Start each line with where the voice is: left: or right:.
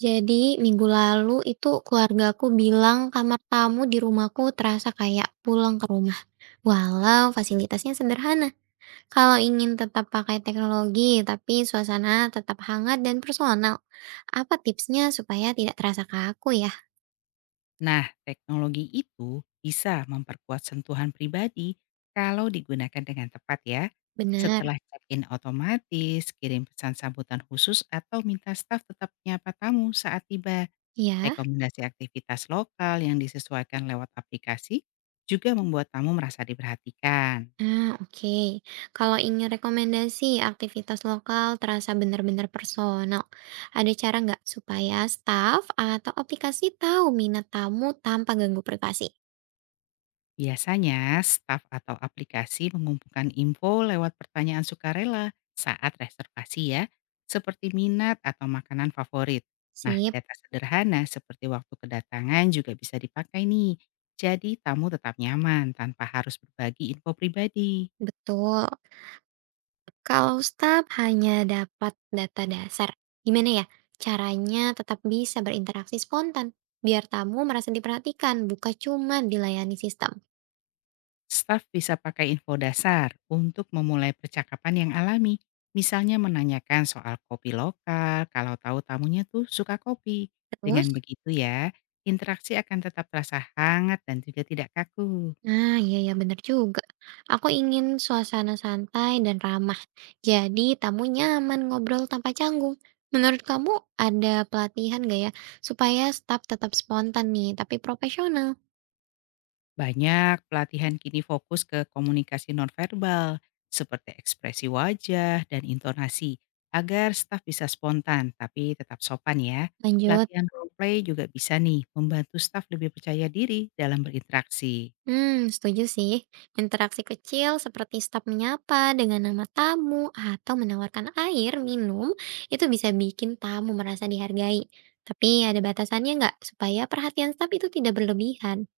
right: Jadi minggu lalu itu keluargaku bilang kamar tamu di rumahku terasa kayak pulang ke rumah. Walau fasilitasnya sederhana. Kalau ingin tetap pakai teknologi tapi suasana tetap hangat dan personal. Apa tipsnya supaya tidak terasa kaku ya?
left: Nah, teknologi itu bisa memperkuat sentuhan pribadi kalau digunakan dengan tepat ya.
right: Benar.
left: Setelah check-in otomatis, kirim pesan sambutan khusus atau minta staf tetap menyapa tamu saat tiba.
right: Ya.
left: Rekomendasi aktivitas lokal yang disesuaikan lewat aplikasi juga membuat tamu merasa diperhatikan.
right: Ah, oke. Kalau ingin rekomendasi aktivitas lokal terasa benar-benar personal. Ada cara nggak supaya staff atau aplikasi tahu minat tamu tanpa ganggu privasi?
left: Biasanya, staf atau aplikasi mengumpulkan info lewat pertanyaan sukarela saat reservasi ya, seperti minat atau makanan favorit. Nah,
right: Sip,
left: data sederhana seperti waktu kedatangan juga bisa dipakai nih. Jadi tamu tetap nyaman tanpa harus berbagi info pribadi.
right: betul. Kalau staff hanya dapat data dasar, gimana ya caranya tetap bisa berinteraksi spontan biar tamu merasa diperhatikan, bukan cuma dilayani sistem.
left: Staf bisa pakai info dasar untuk memulai percakapan yang alami. Misalnya menanyakan soal kopi lokal, kalau tahu tamunya tuh suka kopi.
right: Terus,
left: Dengan begitu ya, interaksi akan tetap terasa hangat dan juga tidak kaku.
right: nah iya ya bener juga. Aku ingin suasana santai dan ramah, jadi tamu nyaman ngobrol tanpa canggung. Menurut kamu ada pelatihan gak ya supaya staff tetap spontan nih tapi profesional?
left: Banyak pelatihan kini fokus ke komunikasi nonverbal, seperti ekspresi wajah dan intonasi, agar staf bisa spontan tapi tetap sopan ya.
right: Lanjut.
left: Latihan roleplay juga bisa nih membantu staf lebih percaya diri dalam berinteraksi.
right: Setuju sih. Interaksi kecil seperti staf menyapa dengan nama tamu atau menawarkan air minum itu bisa bikin tamu merasa dihargai. Tapi ada batasannya nggak supaya perhatian staf itu tidak berlebihan?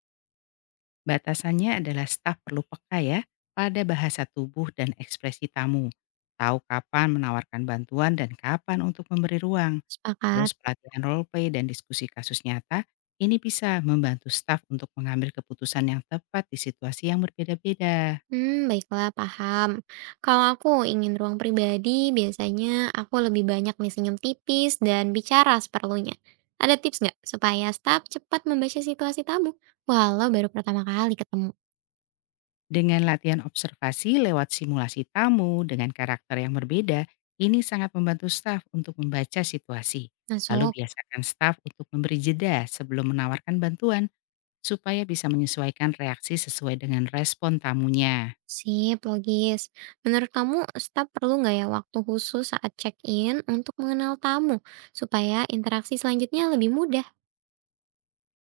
left: Batasannya adalah staf perlu peka ya pada bahasa tubuh dan ekspresi tamu. Tahu kapan menawarkan bantuan dan kapan untuk memberi ruang.
right: Sepakat.
left: Terus pelatihan role play dan diskusi kasus nyata ini bisa membantu staf untuk mengambil keputusan yang tepat di situasi yang berbeda-beda.
right: Baiklah, paham. Kalau aku ingin ruang pribadi, biasanya aku lebih banyak nih senyum tipis dan bicara seperlunya. Ada tips nggak supaya staf cepat membaca situasi tamu, walau baru pertama kali ketemu?
left: Dengan latihan observasi lewat simulasi tamu dengan karakter yang berbeda, ini sangat membantu staf untuk membaca situasi.
right: Masuk.
left: Lalu biasakan staf untuk memberi jeda sebelum menawarkan bantuan supaya bisa menyesuaikan reaksi sesuai dengan respon tamunya.
right: Sip, logis. Menurut kamu, staf perlu nggak ya waktu khusus saat check-in untuk mengenal tamu, supaya interaksi selanjutnya lebih mudah?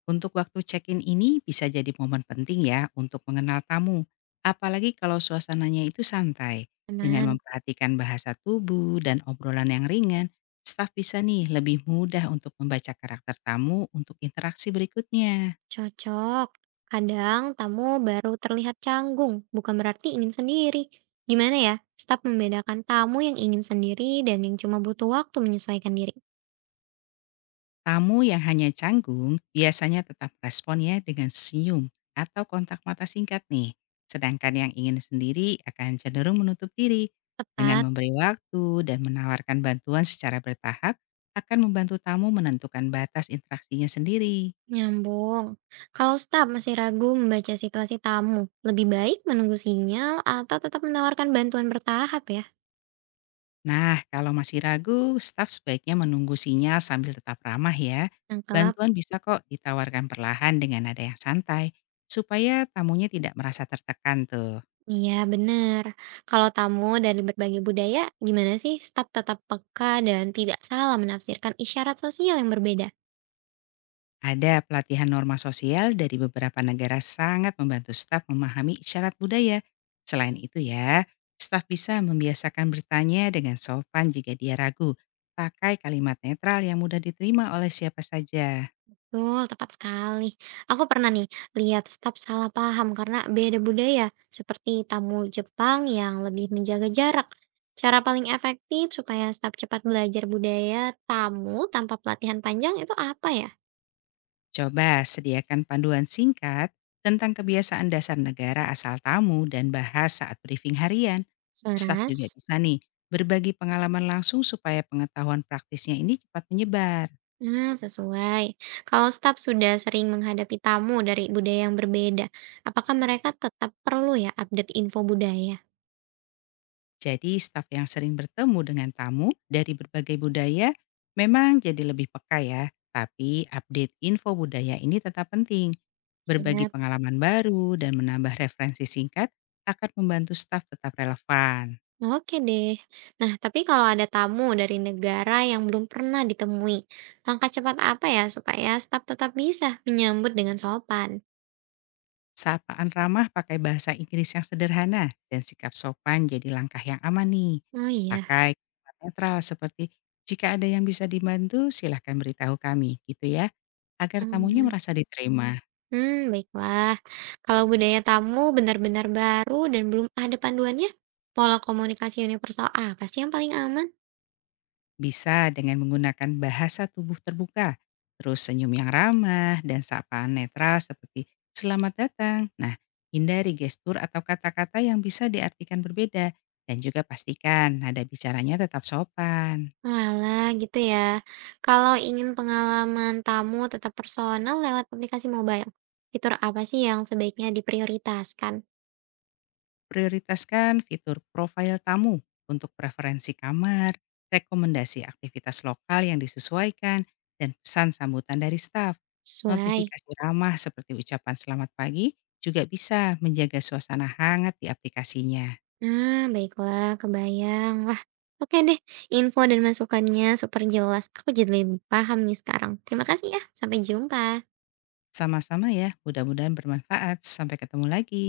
left: Untuk waktu check-in ini bisa jadi momen penting ya untuk mengenal tamu, apalagi kalau suasananya itu santai. Dengan
right: Aman,
left: memperhatikan bahasa tubuh dan obrolan yang ringan, staf bisa nih lebih mudah untuk membaca karakter tamu untuk interaksi berikutnya.
right: cocok. Kadang tamu baru terlihat canggung, bukan berarti ingin sendiri. Gimana ya, staf membedakan tamu yang ingin sendiri dan yang cuma butuh waktu menyesuaikan diri?
left: Tamu yang hanya canggung biasanya tetap responnya dengan senyum atau kontak mata singkat nih. Sedangkan yang ingin sendiri akan cenderung menutup diri. Dengan
right: Tepat,
left: memberi waktu dan menawarkan bantuan secara bertahap akan membantu tamu menentukan batas interaksinya sendiri.
right: nyambung. Kalau staf masih ragu membaca situasi tamu, lebih baik menunggu sinyal atau tetap menawarkan bantuan bertahap ya?
left: Nah, kalau masih ragu, staf sebaiknya menunggu sinyal sambil tetap ramah ya.
right: Nangkep.
left: Bantuan bisa kok ditawarkan perlahan dengan nada yang santai, supaya tamunya tidak merasa tertekan tuh.
right: Iya benar. Kalau tamu dari berbagai budaya, gimana sih staf tetap peka dan tidak salah menafsirkan isyarat sosial yang berbeda?
left: Ada pelatihan norma sosial dari beberapa negara sangat membantu staf memahami isyarat budaya. Selain itu ya, staf bisa membiasakan bertanya dengan sopan jika dia ragu. Pakai kalimat netral yang mudah diterima oleh siapa saja.
right: Betul, tepat sekali. Aku pernah nih lihat staf salah paham karena beda budaya, seperti tamu Jepang yang lebih menjaga jarak. Cara paling efektif supaya staf cepat belajar budaya tamu tanpa pelatihan panjang itu apa ya?
left: Coba sediakan panduan singkat tentang kebiasaan dasar negara asal tamu dan bahas saat briefing harian. Staf
right: Saras?
left: juga bisa nih berbagi pengalaman langsung supaya pengetahuan praktisnya ini cepat menyebar.
right: Nah, sesuai. Kalau staf sudah sering menghadapi tamu dari budaya yang berbeda, apakah mereka tetap perlu ya update info budaya?
left: Jadi staf yang sering bertemu dengan tamu dari berbagai budaya memang jadi lebih peka ya. Tapi update info budaya ini tetap penting. Berbagi
right: Siap.
left: pengalaman baru dan menambah referensi singkat akan membantu staf tetap relevan.
right: Oke deh. Nah, tapi kalau ada tamu dari negara yang belum pernah ditemui, langkah cepat apa ya supaya staf tetap bisa menyambut dengan sopan?
left: Sapaan ramah pakai bahasa Inggris yang sederhana dan sikap sopan jadi langkah yang aman nih.
right: Oh iya.
left: Pakai kalimat netral seperti jika ada yang bisa dibantu silahkan beritahu kami gitu ya agar tamunya
right: Hmm,
left: merasa diterima.
right: Baiklah. Kalau budaya tamu benar-benar baru dan belum ada panduannya, pola komunikasi universal apa sih yang paling aman?
left: Bisa dengan menggunakan bahasa tubuh terbuka, terus senyum yang ramah, dan sapaan netral seperti selamat datang. Nah, hindari gestur atau kata-kata yang bisa diartikan berbeda, dan juga pastikan nada bicaranya tetap sopan.
right: Malah gitu ya. Kalau ingin pengalaman tamu tetap personal lewat aplikasi mobile, fitur apa sih yang sebaiknya diprioritaskan?
left: Prioritaskan fitur profil tamu untuk preferensi kamar, rekomendasi aktivitas lokal yang disesuaikan, dan pesan sambutan dari staf.
right: Sesuai.
left: Notifikasi ramah seperti ucapan selamat pagi juga bisa menjaga suasana hangat di aplikasinya.
right: Nah, baiklah, kebayang. Wah, oke deh. Info dan masukannya super jelas. Aku jadi lebih paham nih sekarang. Terima kasih ya. Sampai jumpa.
left: Sama-sama ya, mudah-mudahan bermanfaat. Sampai ketemu lagi.